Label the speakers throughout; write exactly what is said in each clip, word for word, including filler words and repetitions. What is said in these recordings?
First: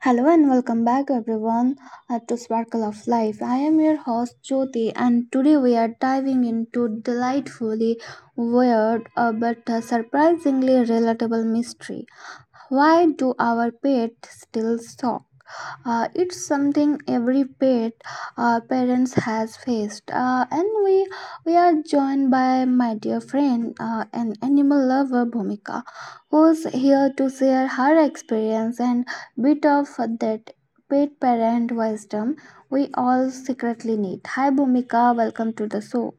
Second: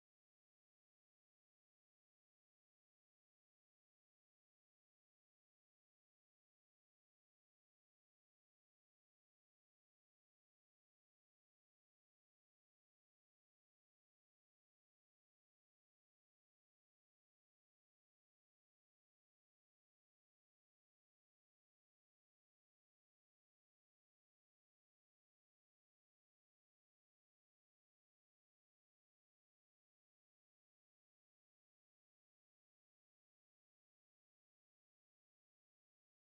Speaker 1: Hello and welcome back, everyone, uh, to Sparkle of Life. I am your host, Jyoti, and today we are diving into delightfully weird uh, but uh, surprisingly relatable mystery. Why do our pets still talk? Uh, it's something every pet uh, parents has faced, uh, and we we are joined by my dear friend uh, an animal lover Bhumika, who's here to share her experience and bit of that pet parent wisdom we all secretly need. Hi Bhumika, welcome to the show.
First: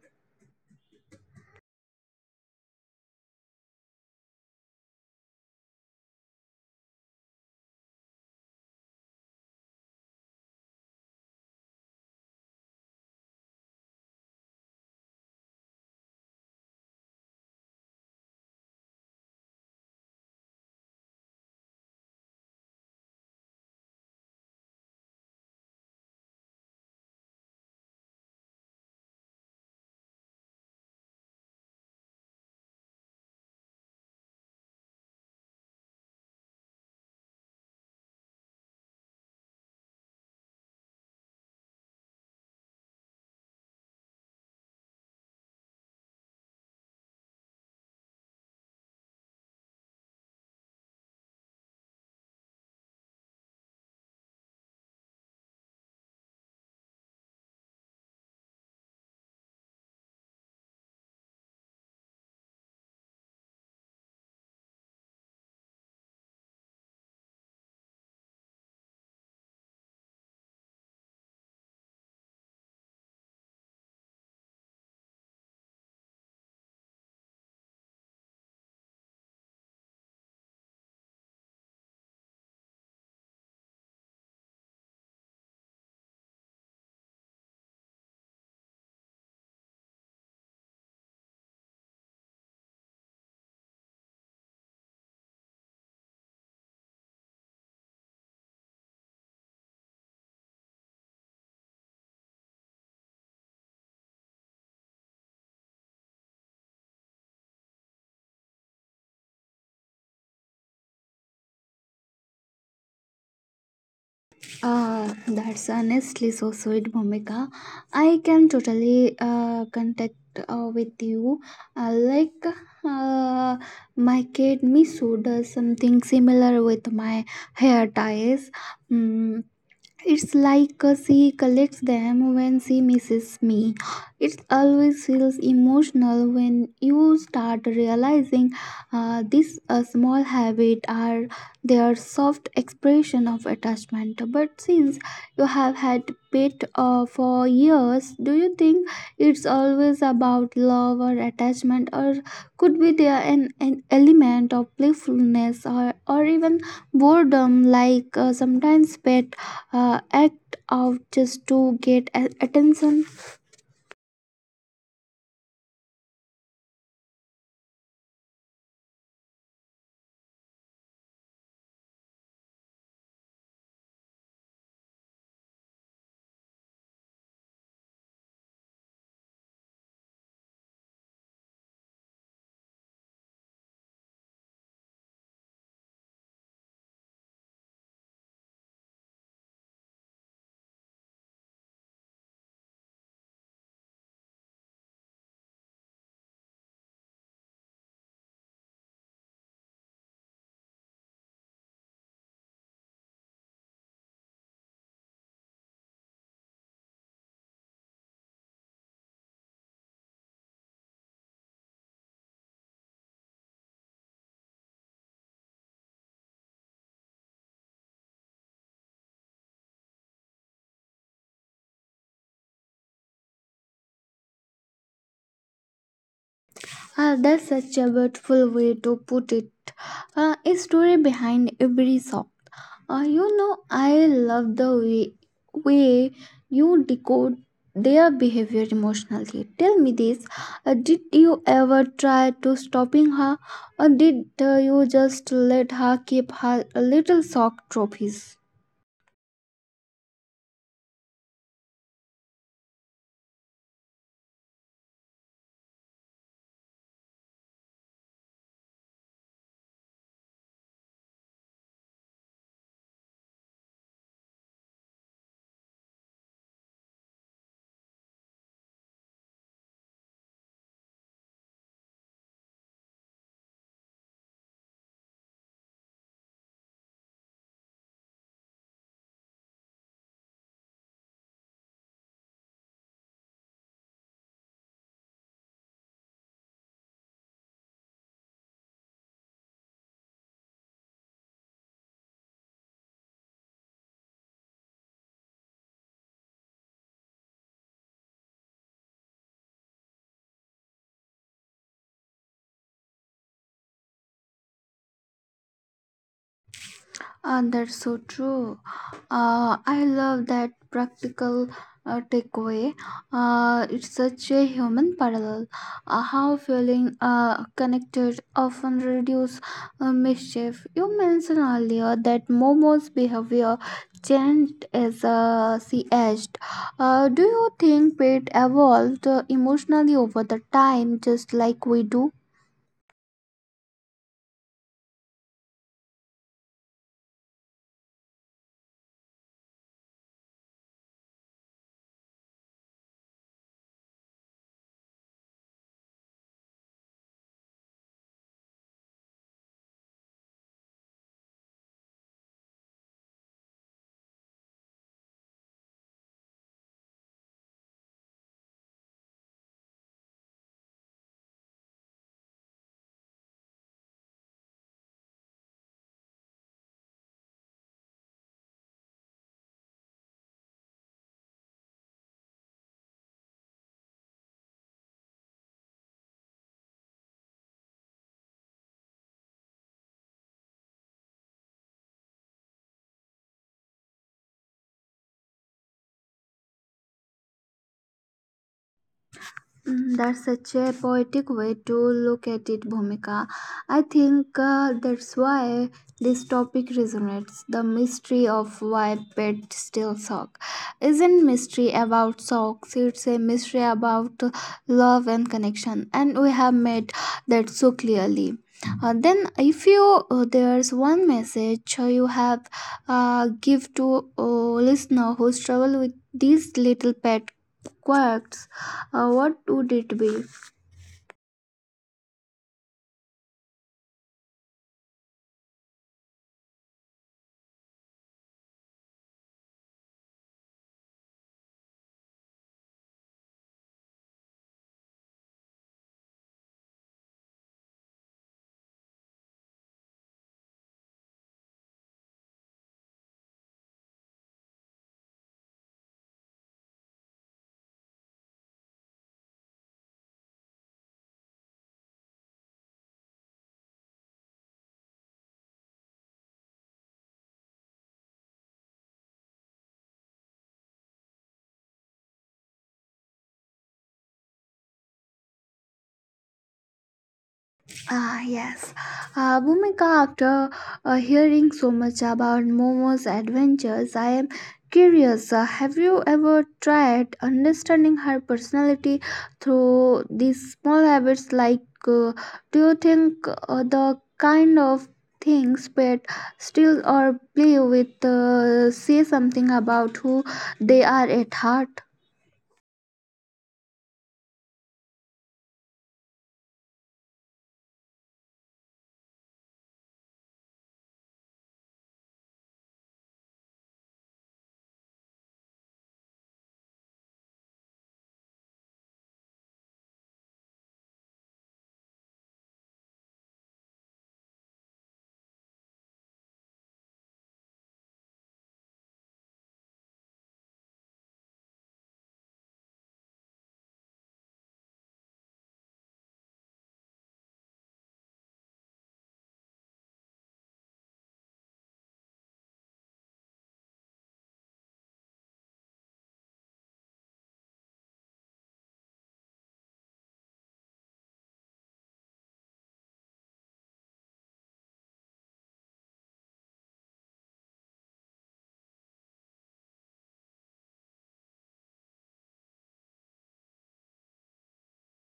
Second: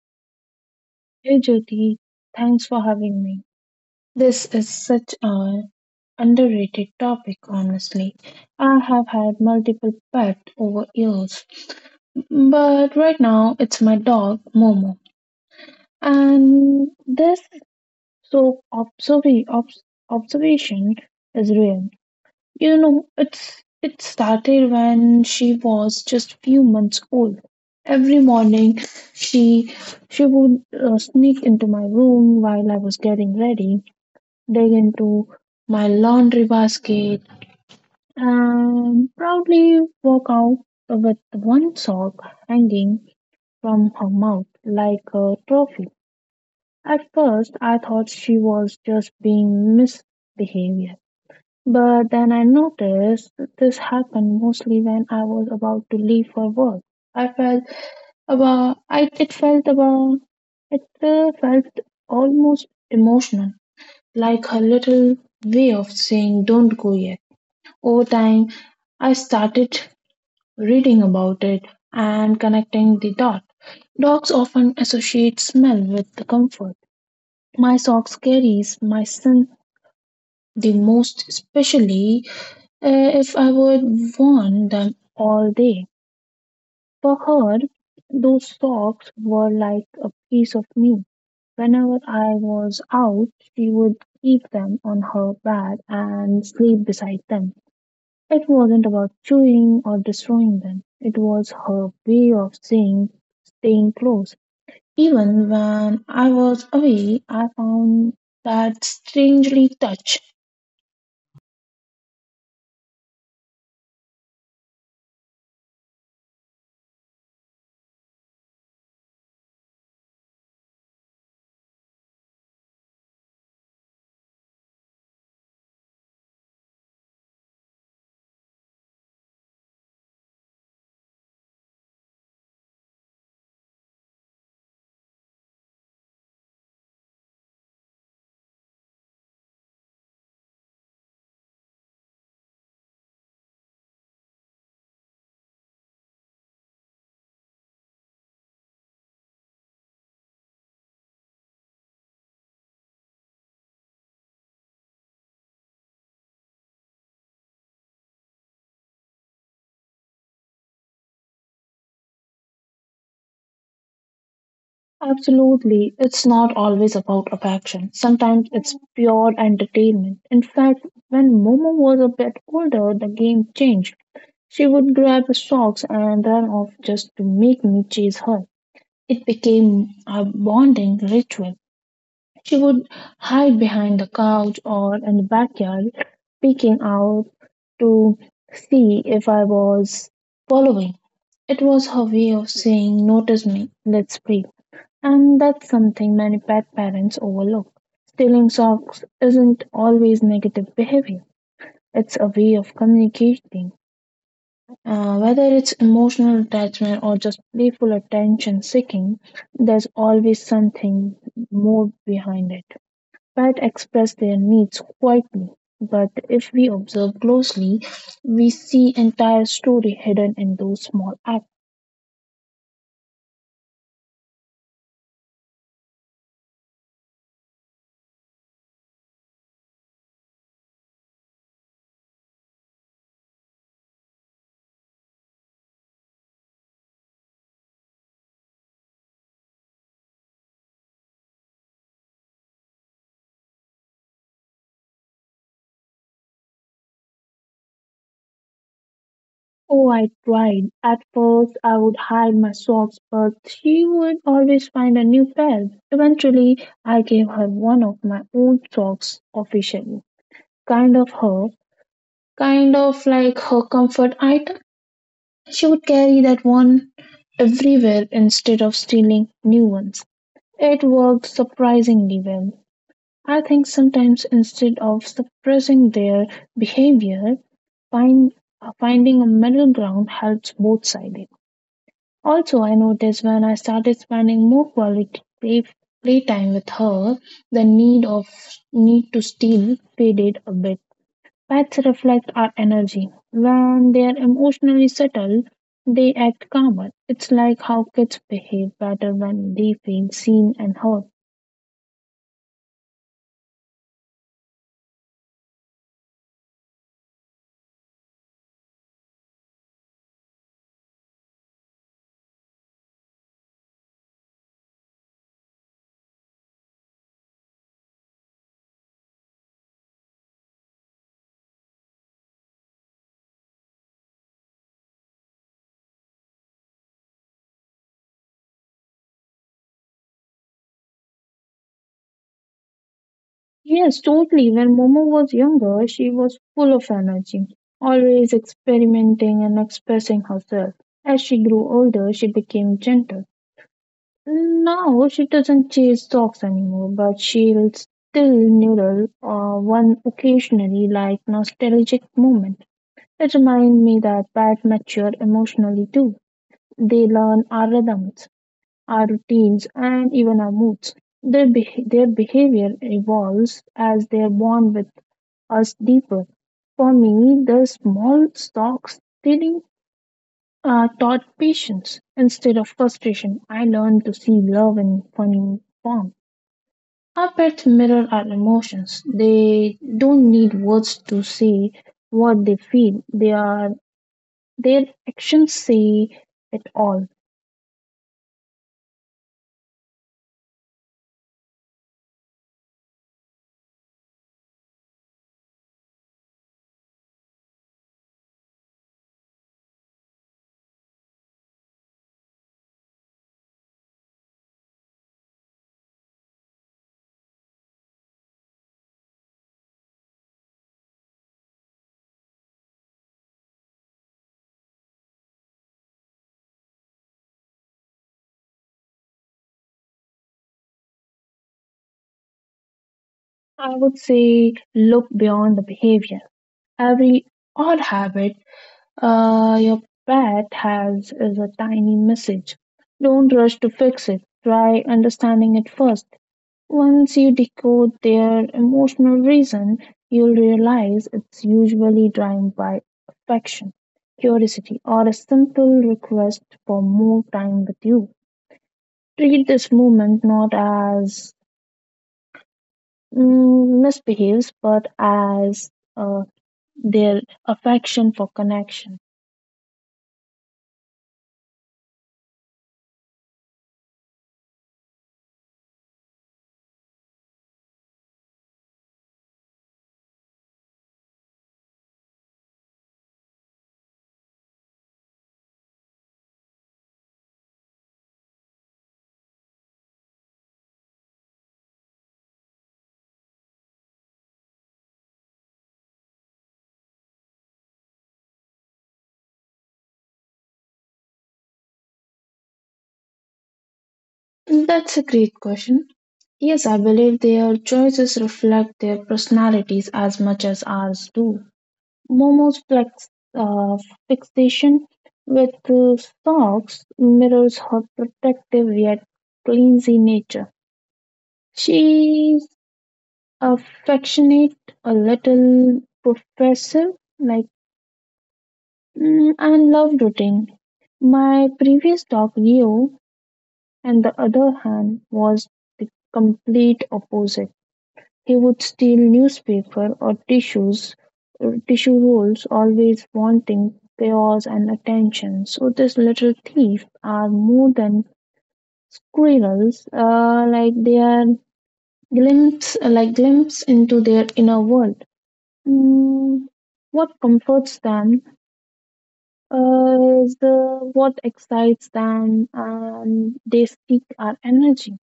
Speaker 2: Hey Jyoti, thanks for having me. This is such an underrated topic, honestly. I have had multiple pets over years, but right now it's my dog Momo. And this so observ- obs- observation is real. You know, it's it started when she was just few months old. Every morning, she she would uh, sneak into my room while I was getting ready, dig into my laundry basket, and proudly walk out with one sock hanging from her mouth like a trophy. At first, I thought she was just being misbehaved, but then I noticed that this happened mostly when I was about to leave for work. I felt about I it felt about it uh, felt almost emotional, like her little way of saying don't go yet. Over time, I started reading about it and connecting the dots. Dogs often associate smell with the comfort. My socks carries my scent the most, especially uh, if I would worn them all day. For her, those socks were like a piece of me. Whenever I was out, she would keep them on her bed and sleep beside them. It wasn't about chewing or destroying them. It was her way of saying, staying close. Even when I was away, I found that strangely touch.
Speaker 1: Ah, that's honestly so sweet, Bhumika. I can totally uh, contact uh, with you. Uh, like uh, my kid Misu does something similar with my hair ties. Mm, it's like uh, she collects them when she misses me. It always feels emotional when you start realizing uh, this uh, small habit are their soft expression of attachment. But since you have had pet uh, for years, do you think it's always about love or attachment, or could be there an, an element of playfulness or or even boredom? Like uh, sometimes pet uh, act out just to get a- attention.
Speaker 2: Absolutely. It's not always about affection. Sometimes it's pure entertainment. In fact, when Momo was a bit older, the game changed. She would grab the socks and run off just to make me chase her. It became a bonding ritual. She would hide behind the couch or in the backyard, peeking out to see if I was following. It was her way of saying, notice me, let's play. And that's something many pet parents overlook. Stealing socks isn't always negative behavior, it's a way of communicating. Uh, whether it's emotional attachment or just playful attention seeking, there's always something more behind it. Pets express their needs quietly, but if we observe closely, we see entire story hidden in those small acts.
Speaker 1: Uh, that's such a beautiful way to put it. Uh, a story behind every song. Uh, you know, I love the way, way you decode their behavior emotionally. Tell me this, uh, did you ever try to stopping her, or did uh, you just let her keep her little sock trophies?
Speaker 2: Oh, I tried. At first, I would hide my socks, but she would always find a new pair. Eventually, I gave her one of my old socks officially. Kind of her, kind of like her comfort item. She would carry that one everywhere instead of stealing new ones. It worked surprisingly well. I think sometimes instead of suppressing their behavior, find, finding a middle ground helps both sides. Also, I noticed when I started spending more quality play, playtime with her, the need of need to steal faded a bit. Pets reflect our energy. When they are emotionally settled, they act calmer. It's like how kids behave better when they feel seen and heard.
Speaker 1: Uh, that's so true. Uh, I love that practical uh, takeaway. Uh, it's such a human parallel. Uh, how feeling uh, connected often reduce uh, mischief. You mentioned earlier that Momo's behavior changed as uh, she aged. Uh, do you think Pete evolved uh, emotionally over the time, just like we do?
Speaker 2: Yes, totally. When Momo was younger, she was full of energy, always experimenting and expressing herself. As she grew older, she became gentle. Now she doesn't chase dogs anymore, but she'll still noodle uh, one occasionally, like nostalgic moment. It reminds me that pets mature emotionally too. They learn our rhythms, our routines, and even our moods. Their beh their behavior evolves as they're born with us deeper. For me, the small socks stealing uh, taught patience instead of frustration. I learned to see love in funny form. Our pets mirror our emotions. They don't need words to say what they feel. They are their actions say it all.
Speaker 1: Mhm. That's such a poetic way to look at it, Bhumika. I think uh, that's why this topic resonates. The mystery of why pets still suck isn't mystery about socks. It's a mystery about love and connection, and we have made that so clearly. Uh, then, if you uh, there's one message you have uh, give to uh, listener who struggle with these little pet quirks, uh, what would it be?
Speaker 2: I would say look beyond the behavior. Every odd habit uh, your pet has is a tiny message. Don't rush to fix it. Try understanding it first. Once you decode their emotional reason, you'll realize it's usually driven by affection, curiosity, or a simple request for more time with you. Treat this movement not as mm, misbehaves, but as uh, their affection for connection.
Speaker 1: Ah, yes. Uh, Bhumika, after uh, hearing so much about Momo's adventures, I am curious. Uh, have you ever tried understanding her personality through these small habits? Like, uh, do you think uh, the kind of things pet still or play with uh, say something about who they are at heart?
Speaker 2: That's a great question. Yes, I believe their choices reflect their personalities as much as ours do. Momo's flex, uh, fixation with uh, socks mirrors her protective yet cleansy nature. She's affectionate, a little professive, like mm, and loved routine. My previous dog, Rio, on the other hand, was the complete opposite. He would steal newspaper or tissues, uh, tissue rolls, always wanting chaos and attention. So these little thieves are more than squirrels, uh, like they are glimpse, uh, like glimpse into their inner world. Mm, what comforts them uh, is the, what excites them, and they seek our energy.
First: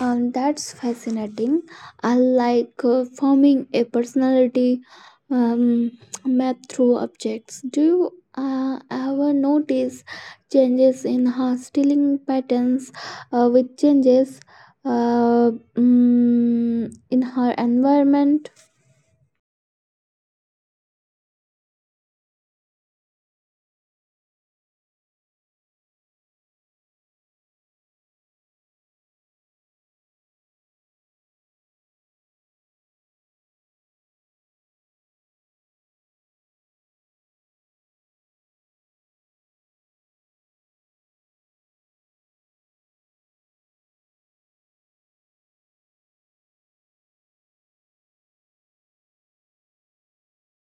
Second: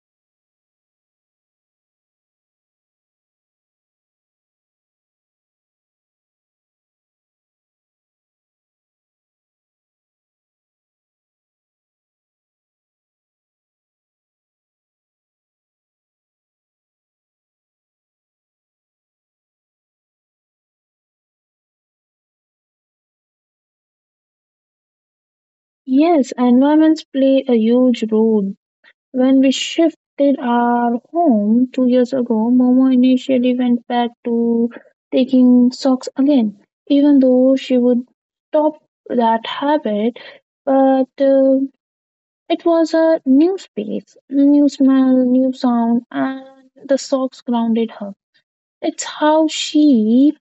Speaker 1: Um, that's fascinating. I like uh, forming a personality, um, map through objects. Do you uh, ever notice changes in her stealing patterns uh, with changes, uh, mm, in her environment?
Speaker 2: Yes, environments play a huge role. When we shifted our home two years ago, Momo initially went back to taking socks again, even though she would stop that habit. But uh, It was a new space, new smell, new sound, and the socks grounded her. It's how she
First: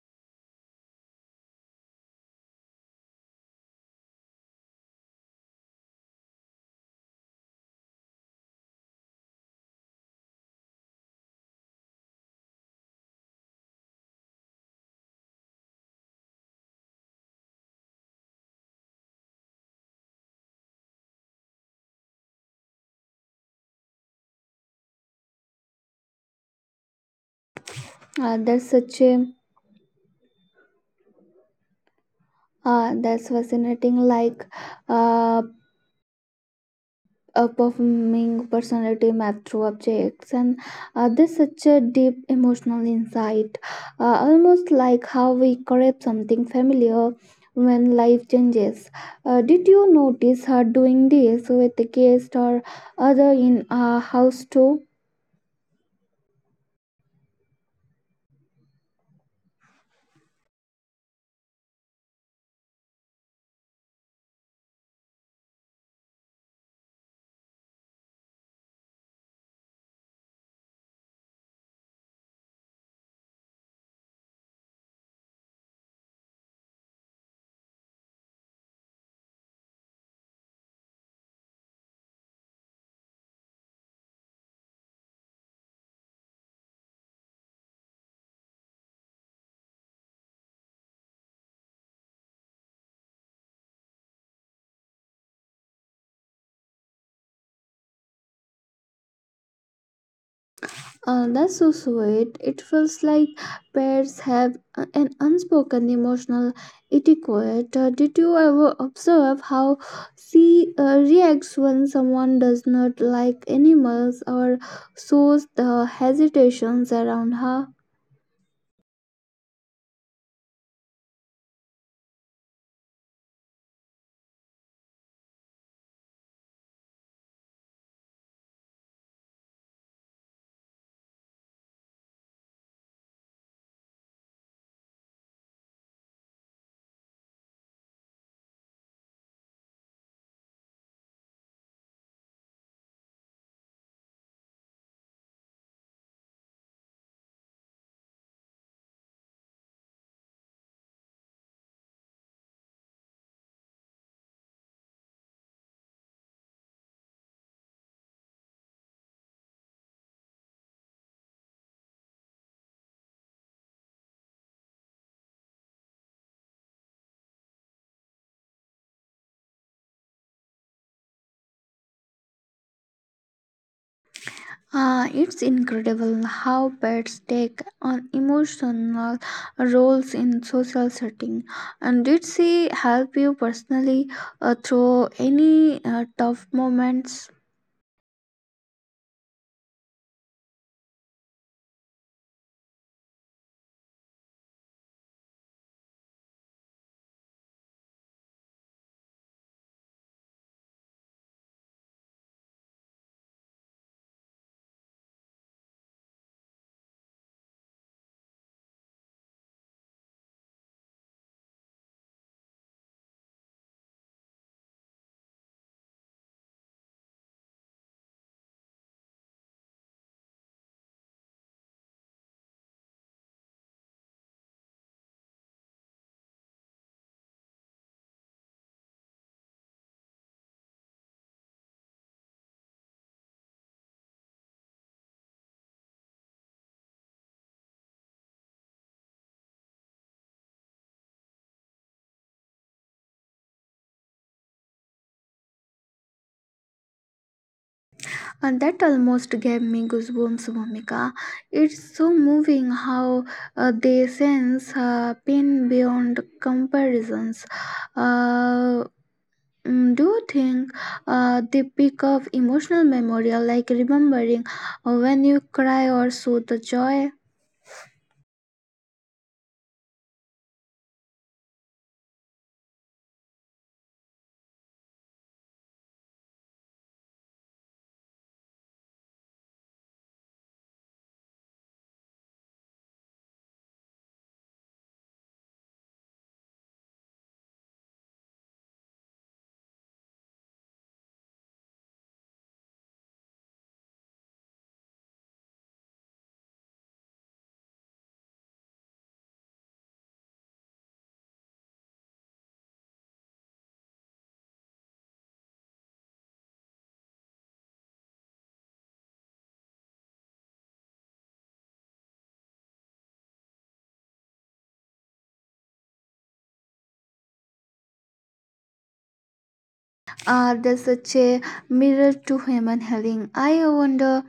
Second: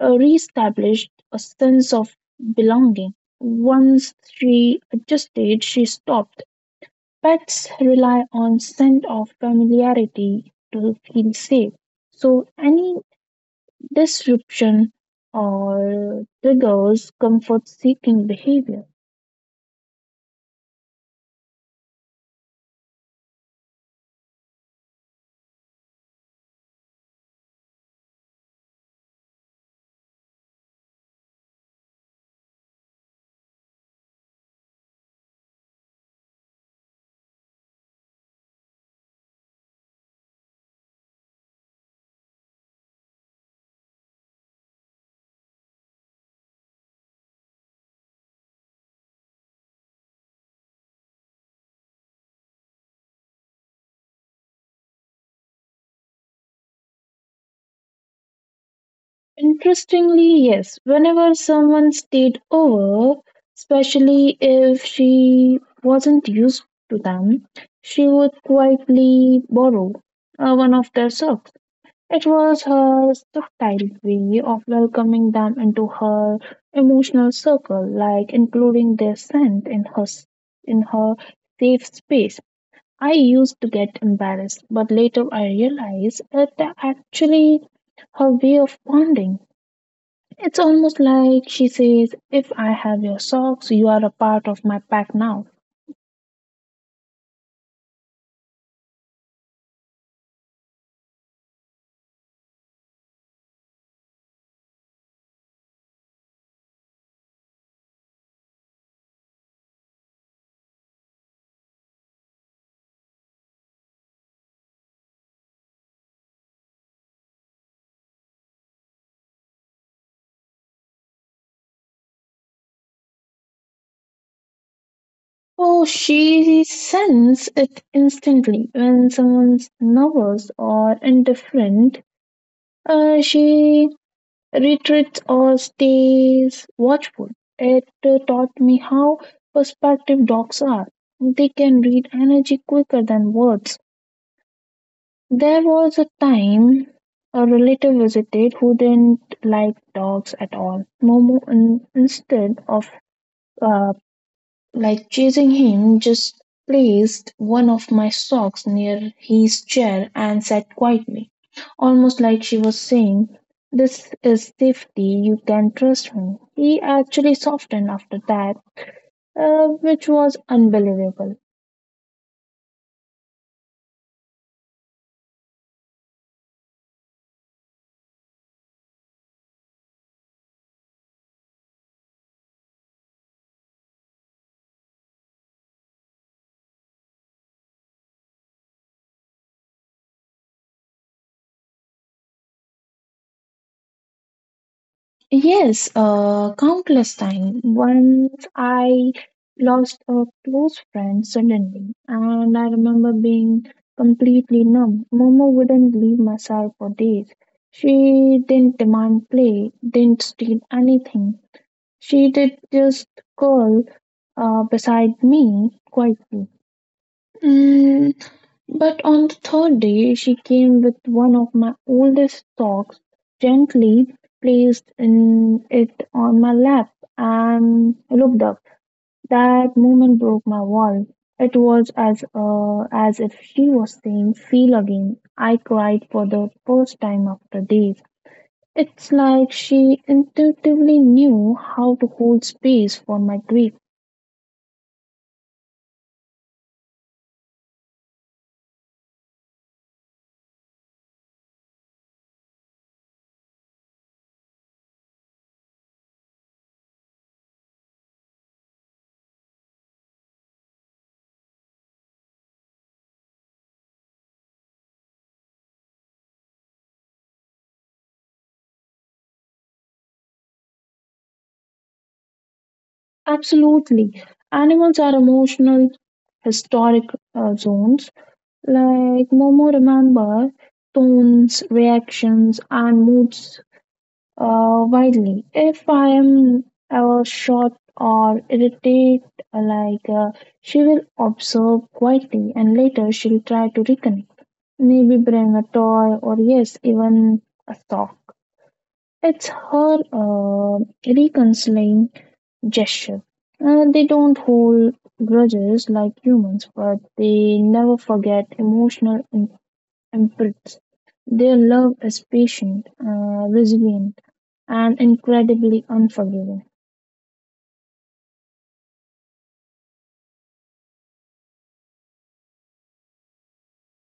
Speaker 2: uh, reestablished a sense of belonging. Once she adjusted, she stopped. Pets rely on scent of familiarity to feel safe. So any disruption or triggers comfort seeking behavior.
Speaker 1: Uh, that's such a uh, That's fascinating. Like uh, uh, performing personality map through objects, and uh, this such a deep emotional insight, uh, almost like how we crave something familiar when life changes. Uh, did you notice her doing this with the guest or other in our house too?
Speaker 2: Interestingly, yes, whenever someone stayed over, especially if she wasn't used to them, she would quietly borrow uh, one of their socks. It was her subtle way of welcoming them into her emotional circle, like including their scent in her s- in her safe space. I used to get embarrassed, but later I realized that actually her way of bonding. It's almost like she says, if I have your socks, you are a part of my pack now.
Speaker 1: Uh, that's so sweet. It feels like pairs have a- an unspoken emotional etiquette. Uh, did you ever observe how she uh, reacts when someone does not like animals or shows the hesitations around her?
Speaker 2: Oh, she senses it instantly when someone's nervous or indifferent. Uh, she retreats or stays watchful. It uh, taught me how perspective dogs are. They can read energy quicker than words. There was a time a relative visited who didn't like dogs at all. Momo, in, instead of uh, like chasing him, just placed one of my socks near his chair and sat quietly, almost like she was saying, "This is safety, you can trust me." He actually softened after that, uh, which was unbelievable.
Speaker 1: Ah, it's incredible how pets take on emotional roles in social setting. And did she help you personally uh, through any uh, tough moments?
Speaker 2: Yes, uh, countless times. Once I lost a close friend suddenly, and I remember being completely numb. Momo wouldn't leave my side for days. She didn't demand play, didn't steal anything. She did just curl uh, beside me quietly. Mm, but on the third day she came with one of my oldest socks, gently placed in it on my lap, and I looked up. That moment broke my wall. It was as uh, as if she was saying, "Feel again." I cried for the first time after days. It's like she intuitively knew how to hold space for my grief.
Speaker 1: And that almost gave me goosebumps, Momika. It's so moving how uh, they sense uh, pain beyond comparisons. Uh, mm, do you think uh, they pick up emotional memorial like remembering uh, when you cry or so the joy?
Speaker 2: Absolutely, animals are emotional historic uh, zones. Like Momo remember tones, reactions, and moods uh, widely. If I am ever short or irritated, like uh, she will observe quietly, and later she'll try to reconnect. Maybe bring a toy or yes, even a sock. It's her uh, reconciling gesture. Uh, they don't hold grudges like humans, but they never forget emotional and Brits. Their love is patient, uh, resilient, and incredibly unforgiving.
Speaker 1: Uh, there's such a mirror to human healing. I wonder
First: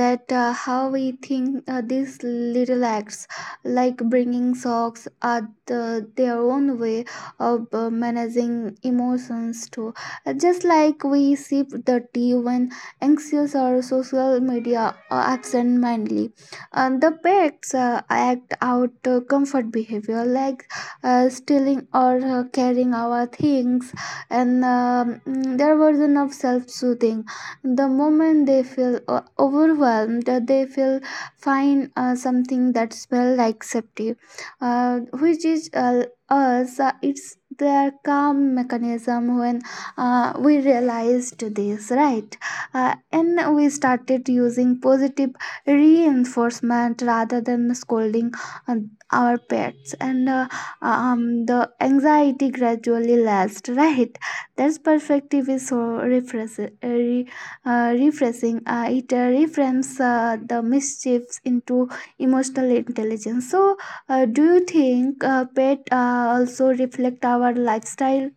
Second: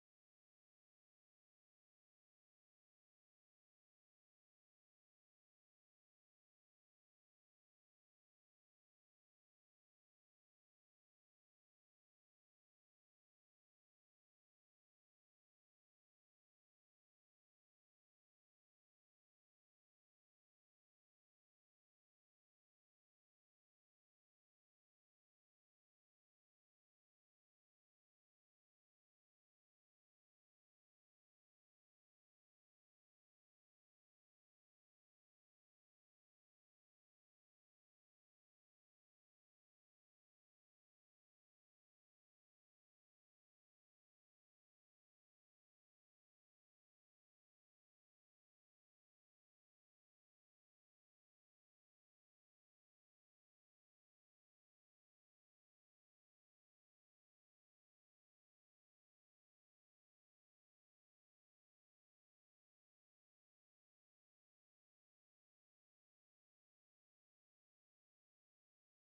Speaker 1: that uh, how we think uh, these little acts, like bringing socks, are the, their own way of uh, managing emotions too. Uh, Just like we sip the tea when anxious or social media or absent-mindedly, uh, the pets uh, act out uh, comfort behavior like uh, stealing or uh, carrying our things, and um, mm, their version of self-soothing the moment they feel o- overwhelmed, uh, they feel find uh, something that smells like safety, uh, which is uh, us, uh, it's their calm mechanism. When uh, we realized this, right, uh, and we started using positive reinforcement rather than scolding uh, our pets, and uh, um, the anxiety gradually less right? That perspective is so refresh, uh, re, uh, refreshing. Uh, it uh, reframes uh, the mischiefs into emotional intelligence. So, uh, do you think uh, pet uh, also reflect our lifestyle?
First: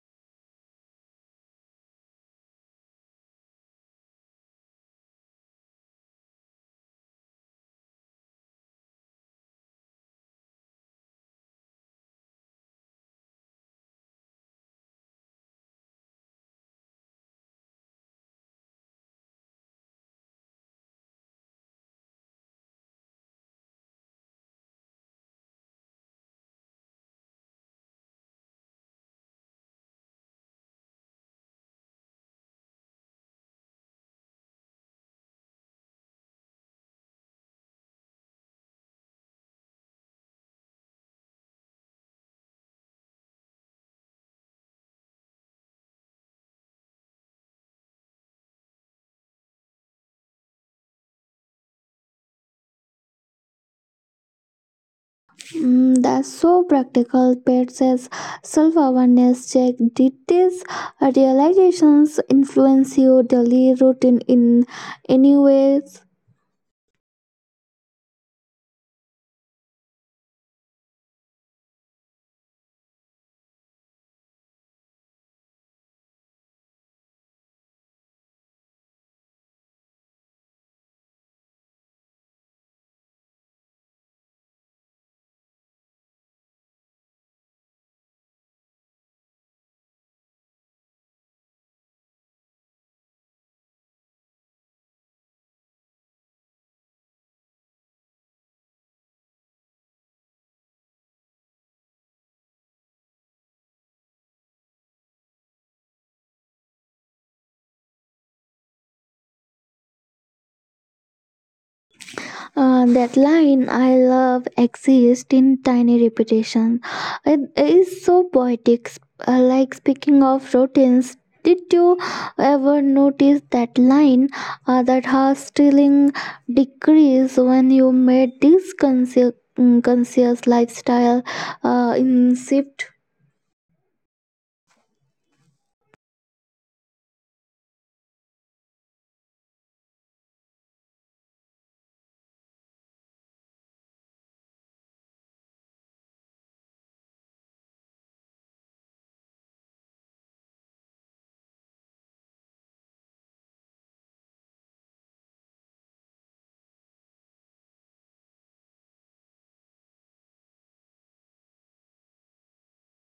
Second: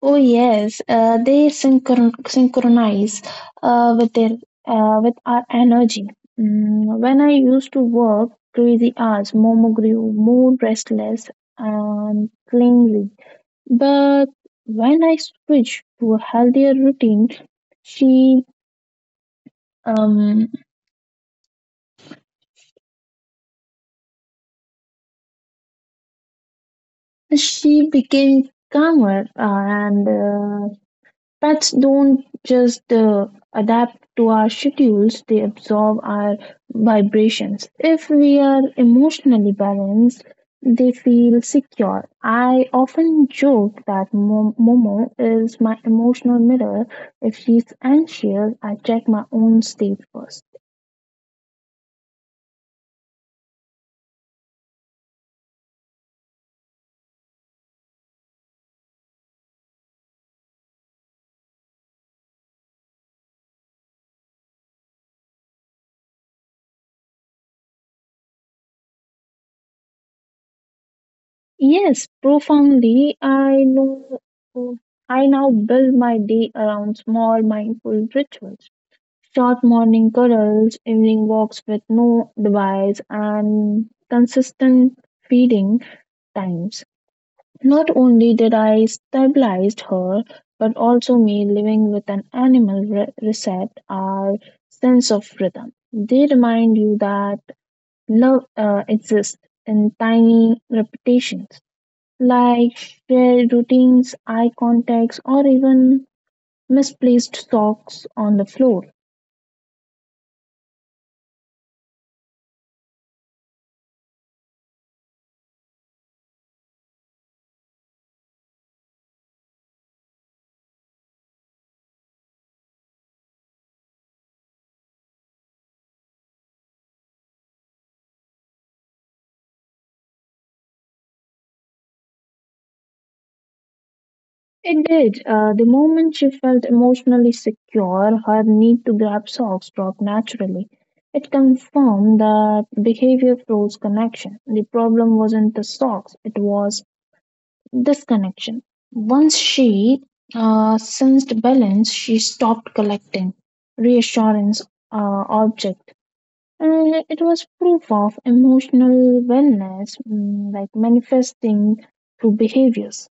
Speaker 2: Oh yes, uh, they synchron- synchronize uh, with their uh, with our energy. Mm, when I used to work crazy hours, Momo grew more restless and clingy. But when I switched to a healthier routine, she um, she became calmer uh, and uh, Pets don't just uh, adapt to our schedules, they absorb our vibrations. If we are emotionally balanced, they feel secure. I often joke that Mo- Momo is my emotional mirror. If she's anxious, I check my own state first.
Speaker 1: Mm, that's so practical. Pets says self awareness check. Did these uh, realizations influence your daily routine in any ways?
Speaker 2: Yes, profoundly, I know I now build my day around small mindful rituals. Short morning cuddles, evening walks with no device, and consistent feeding times. Not only did I stabilised her, but also made living with an animal re- reset our sense of rhythm. They remind you that love uh, exists in tiny repetitions, like shared routines, eye contacts, or even misplaced socks on the floor.
Speaker 1: Uh, that line, I love exists in tiny repetition. It is so poetic. Uh, like speaking of routines, did you ever notice that line uh, that has stealing decrease when you made this conscious, conscious lifestyle uh, in shift?
Speaker 2: It did. Uh, the moment she felt emotionally secure, her need to grab socks dropped naturally. It confirmed that behavior froze connection. The problem wasn't the socks, it was disconnection. Once she uh, sensed balance, she stopped collecting reassurance uh, object. And it was proof of emotional wellness, mm, like manifesting through behaviors.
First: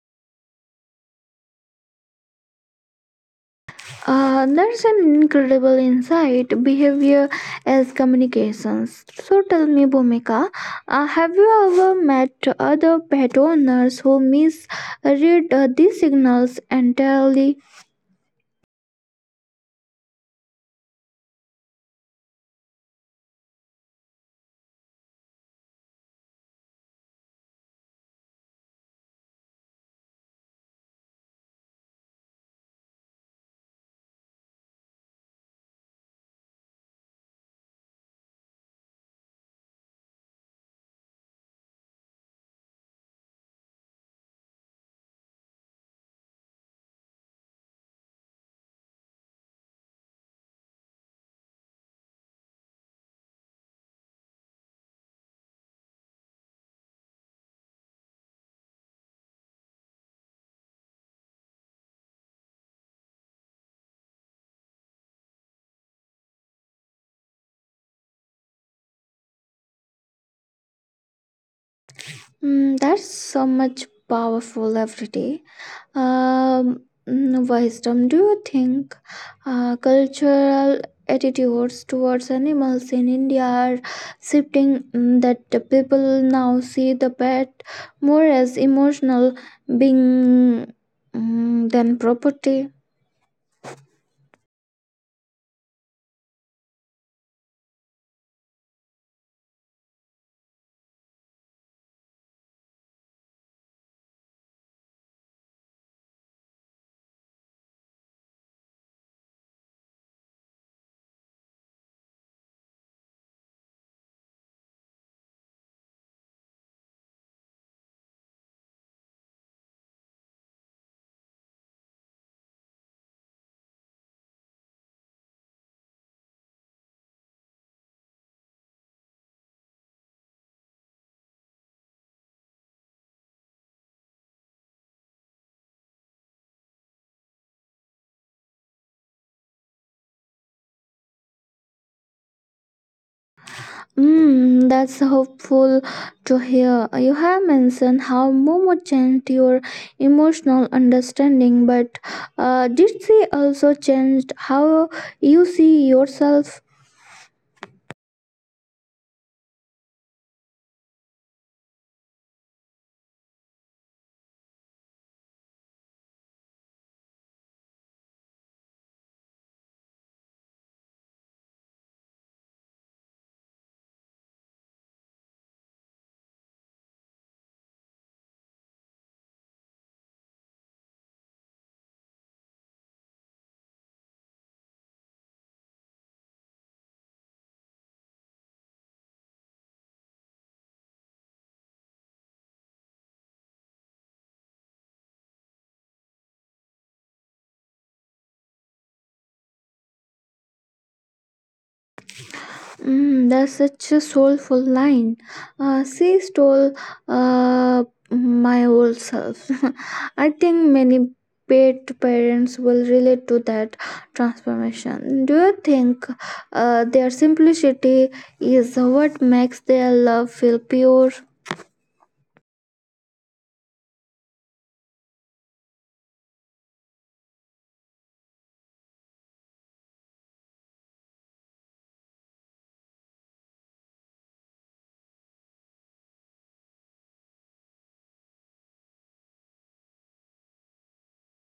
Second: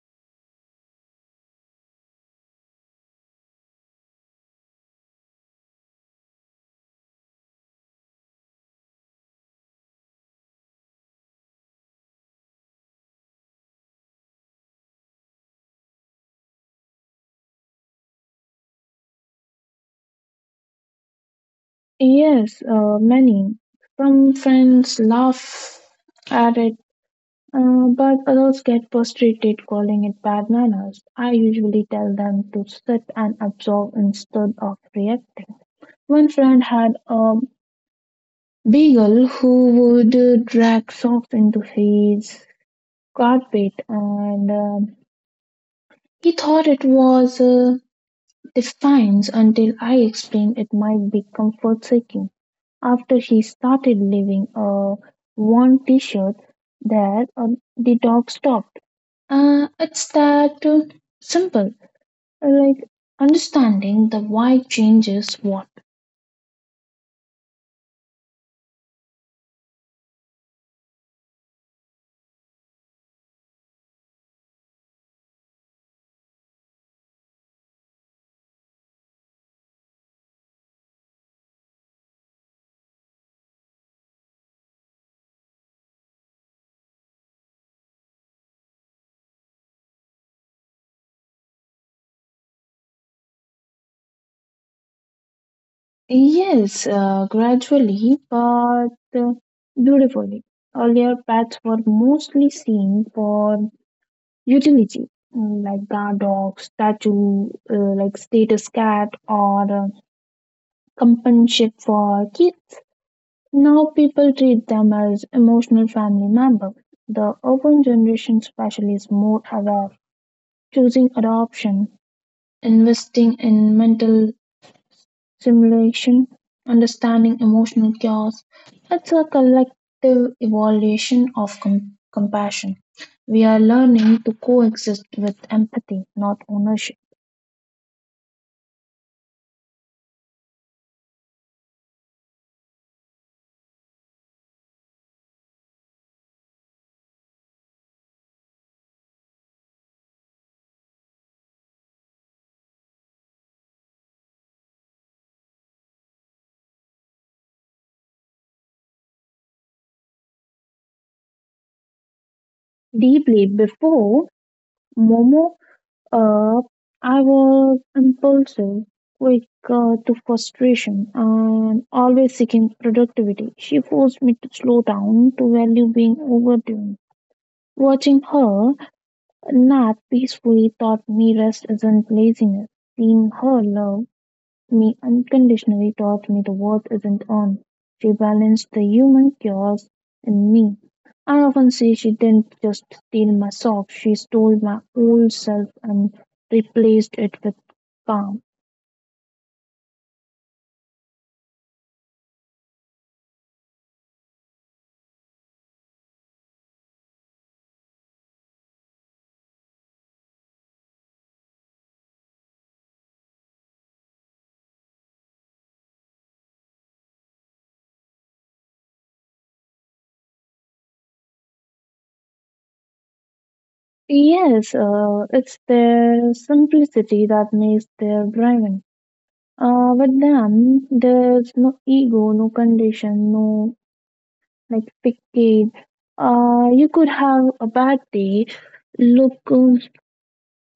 Speaker 1: Uh, that's an incredible insight. Behavior as communications. So tell me, Bhumika, uh, have you ever met other pet owners who misread uh, these signals entirely?
Speaker 2: Yes, uh, many. Some friends laugh at it, uh, but others get frustrated calling it bad manners. I usually tell them to sit and absorb instead of reacting. One friend had a beagle who would uh, drag socks into his carpet, and um he thought it was uh, defiance until I explained it might be comfort-seeking. After he started leaving a worn t-shirt there, uh, the dog stopped. Uh, it's that uh, simple. Like understanding the why changes what.
Speaker 1: Mm, that's so much powerful every day. Um, mm, wisdom. Do you think uh, cultural attitudes towards animals in India are shifting, mm, that the people now see the pet more as emotional being, mm, than property?
Speaker 2: Yes, uh, gradually, but uh, beautifully. Earlier, pets were mostly seen for utility, mm, like guard dog, statue, uh, like status cat, or uh, companionship for kids. Now people treat them as emotional family member. The urban generation, especially, is more aware, of choosing adoption, investing in mental simulation, understanding emotional chaos. It's a collective evaluation of com- compassion. We are learning to coexist with empathy, not ownership.
Speaker 1: Mm, that's hopeful to hear. You have mentioned how Momo changed your emotional understanding, but uh, did she also change how you see yourself?
Speaker 2: Deeply before Momo. Uh, I was impulsive, quick uh, to frustration, and always seeking productivity. She forced me to slow down, to value being overdone. Watching her nap peacefully taught me rest isn't laziness. Seeing her love me unconditionally taught me the world isn't on. She balanced the human chaos in me. I often say she didn't just steal my socks, she stole my old self and replaced it with calm.
Speaker 1: Mm, that's such a soulful line. Uh, she stole uh, my old self. I think many pet parents will relate to that transformation. Do you think uh, their simplicity is what makes their love feel pure?
Speaker 2: Yes, uh, it's their simplicity that makes their driven. Uh, with them, there's no ego, no condition, no like pickade. Uh, you could have a bad day, look uh,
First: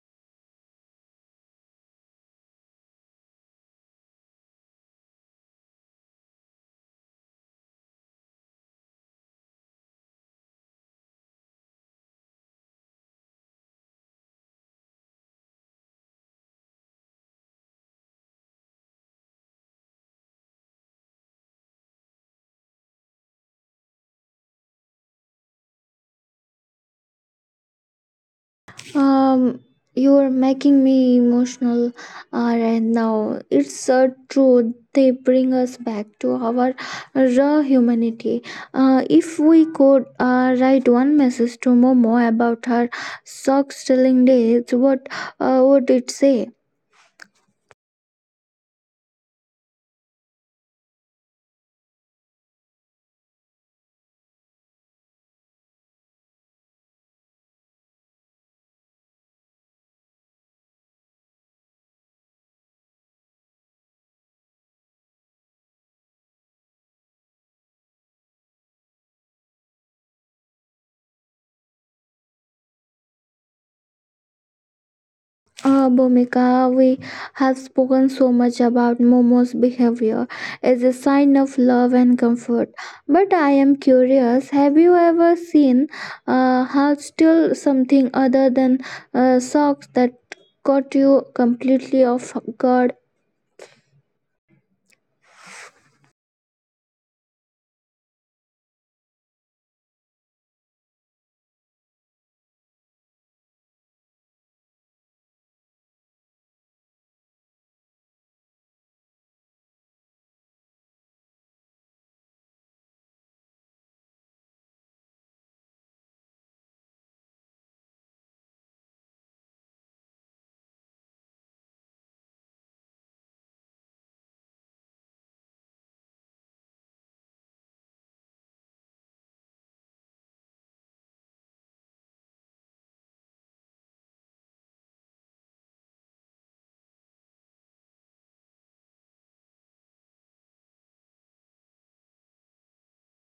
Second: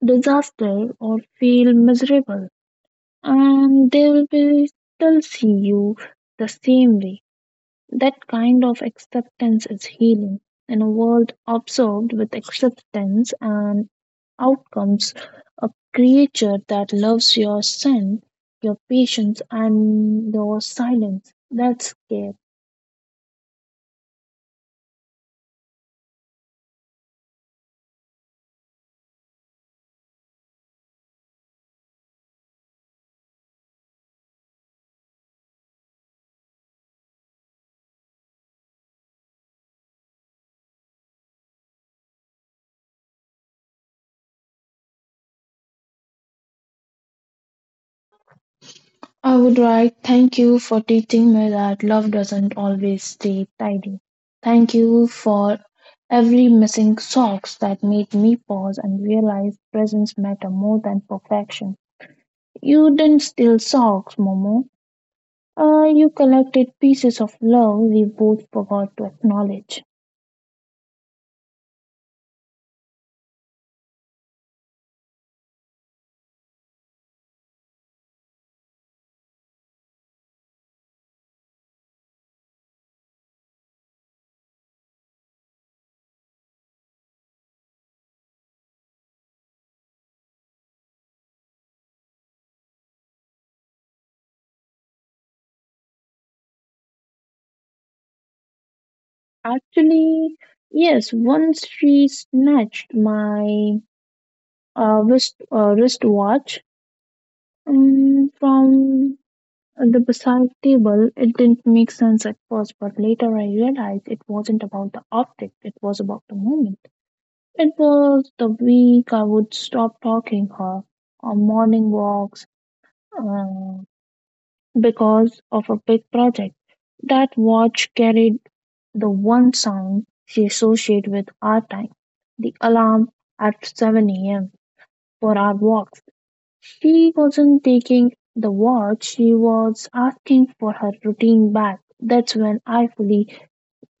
Speaker 2: disaster or feel miserable, and they will be still see you the same way. That kind of acceptance is healing. In a world absorbed with acceptance and outcomes, a creature that loves your sin, your patience, and your silence. That's care.
Speaker 1: Um, you're making me emotional uh, right now. It's uh, true. They bring us back to our raw humanity. Uh, if we could uh, write one message to Momo about her sock stealing days, what uh, would it say?
Speaker 2: I would write, thank you for teaching me that love doesn't always stay tidy. Thank you for every missing socks that made me pause and realize presence matter more than perfection. You didn't steal socks, Momo. Uh, you collected pieces of love we both forgot to acknowledge.
Speaker 1: Uh, Bhumika, we have spoken so much about Momo's behavior as a sign of love and comfort. But I am curious, have you ever seen uh, her still something other than uh, socks that caught you completely off guard?
Speaker 2: Actually, yes, once she snatched my uh, wrist, uh, wristwatch um, from the beside table. It didn't make sense at first, but later I realized it wasn't about the object, it was about the moment. It was the week I would stop talking her on morning walks uh, because of a big project. That watch carried the one sound she associated with our time, the alarm at seven a m for our walks. She wasn't taking the watch, she was asking for her routine back. That's when I fully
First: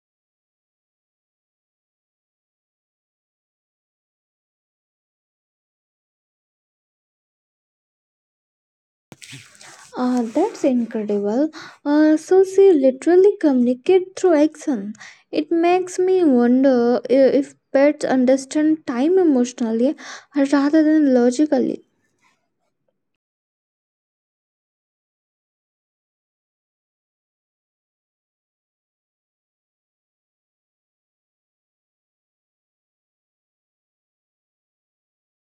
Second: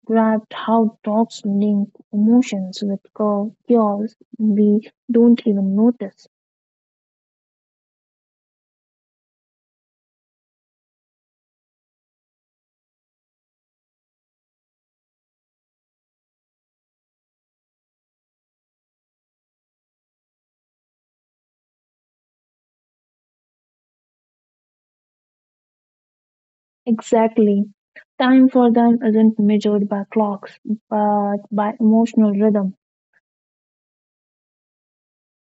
Speaker 2: grabbed how dogs link emotions with cu- cures we don't even notice.
Speaker 1: Uh, that's incredible. Uh, so she literally communicate through action. It makes me wonder i- if pets understand time emotionally rather than logically.
Speaker 2: Exactly. Time for them isn't measured by clocks, but by emotional rhythm.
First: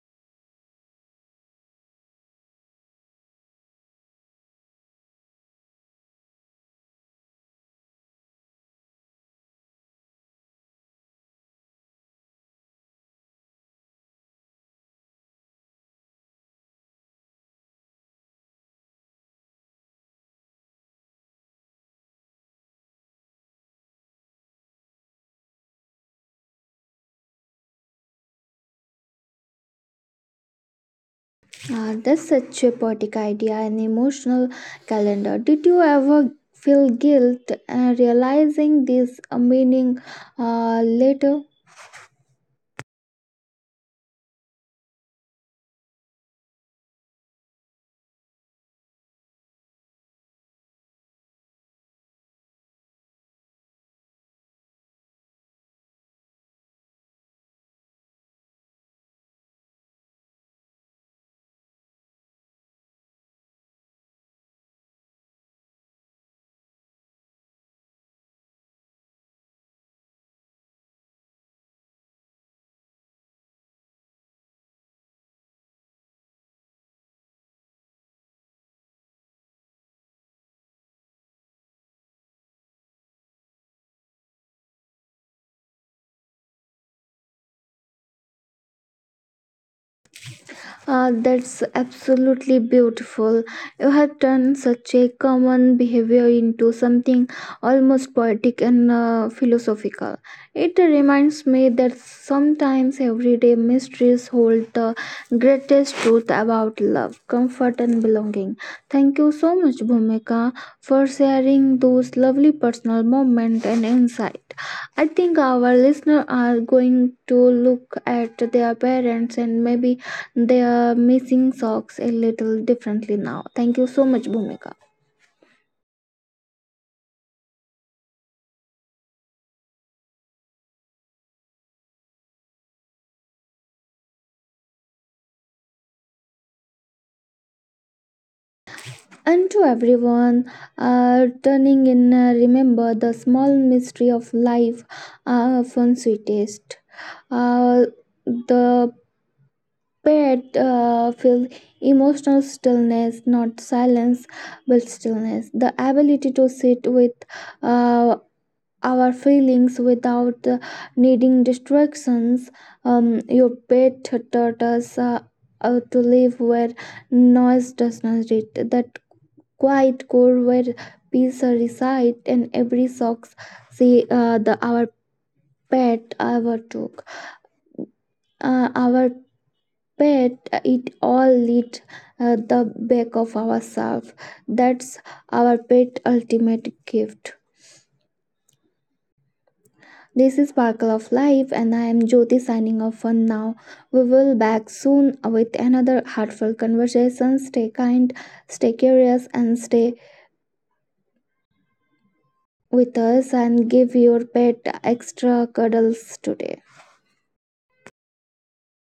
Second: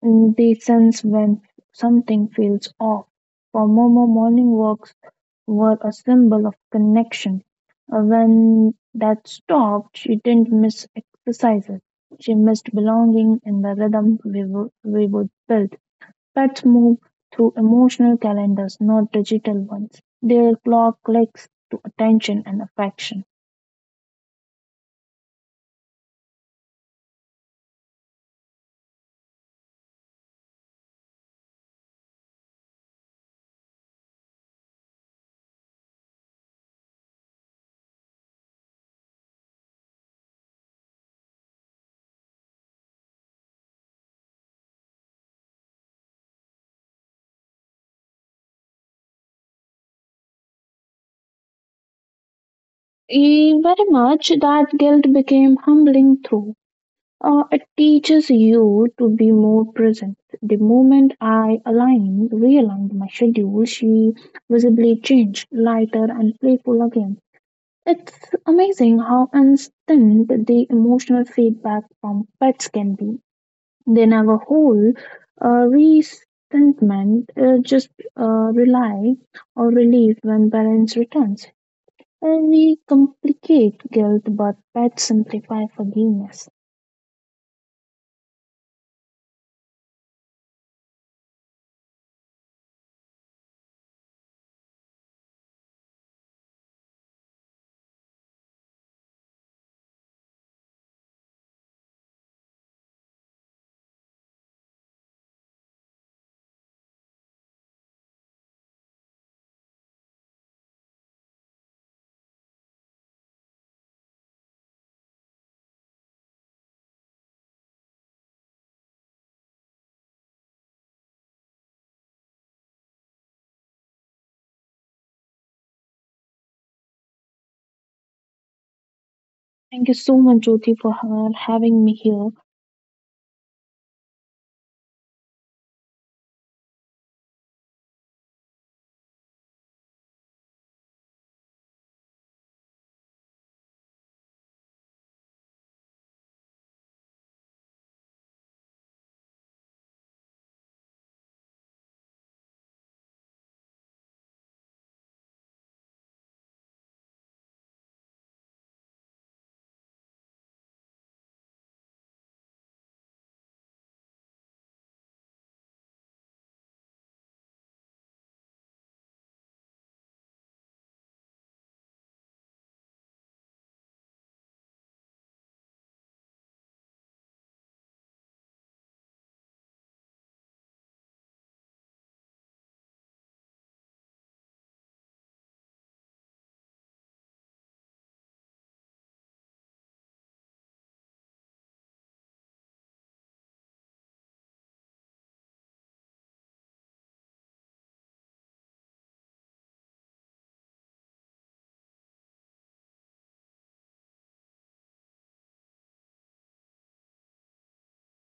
Speaker 2: In the sense when something feels off. For Momo, morning walks were a symbol of connection. Uh, When that stopped, she didn't miss exercises. She missed belonging in the rhythm we, wo- we would build. Pets move through emotional calendars, not digital ones. Their clock clicks to attention and affection.
Speaker 1: Ah, that's such a poetic idea, an emotional calendar. Did you ever feel guilt uh, realizing this uh, meaning uh, later?
Speaker 2: Eh, Very much that guilt became humbling through. Uh, it teaches you to be more present. The moment I aligned, realigned my schedule, she visibly changed, lighter and playful again. It's amazing how instant the emotional feedback from pets can be. They never hold uh, resentment, uh, just uh, rely or relief when balance returns. Uh, we complicate guilt, but pets simplify forgiveness.
Speaker 1: Uh, that's absolutely beautiful. You have turned such a common behavior into something almost poetic and uh, philosophical. It reminds me that sometimes everyday mysteries hold the greatest truth about love, comfort, and belonging. Thank you so much, Bhumika, for sharing those lovely personal moments and insight. I think our listeners are going to look at their parents and maybe they are missing socks a little differently now. Thank you so much, Bhumika.
Speaker 2: Thank you so much, Jyoti, for ha- having me here.
Speaker 1: And to everyone uh, turning in, uh, remember the small mystery of life are often sweetest. Uh, the pet uh, feels emotional stillness, not silence, but stillness. The ability to sit with uh, our feelings without uh, needing distractions. Um, your pet taught us uh, uh, to live where noise does not reach, that quiet core where peace resides, and every socks see uh, the our pet ever took. Uh, our pet, uh, it all lit uh, the back of ourself. That's our pet ultimate gift. This is Sparkle of Life, and I am Jyoti signing off for now. We will back soon with another heartfelt conversation. Stay kind, stay curious, and stay with us. And give your pet extra cuddles today.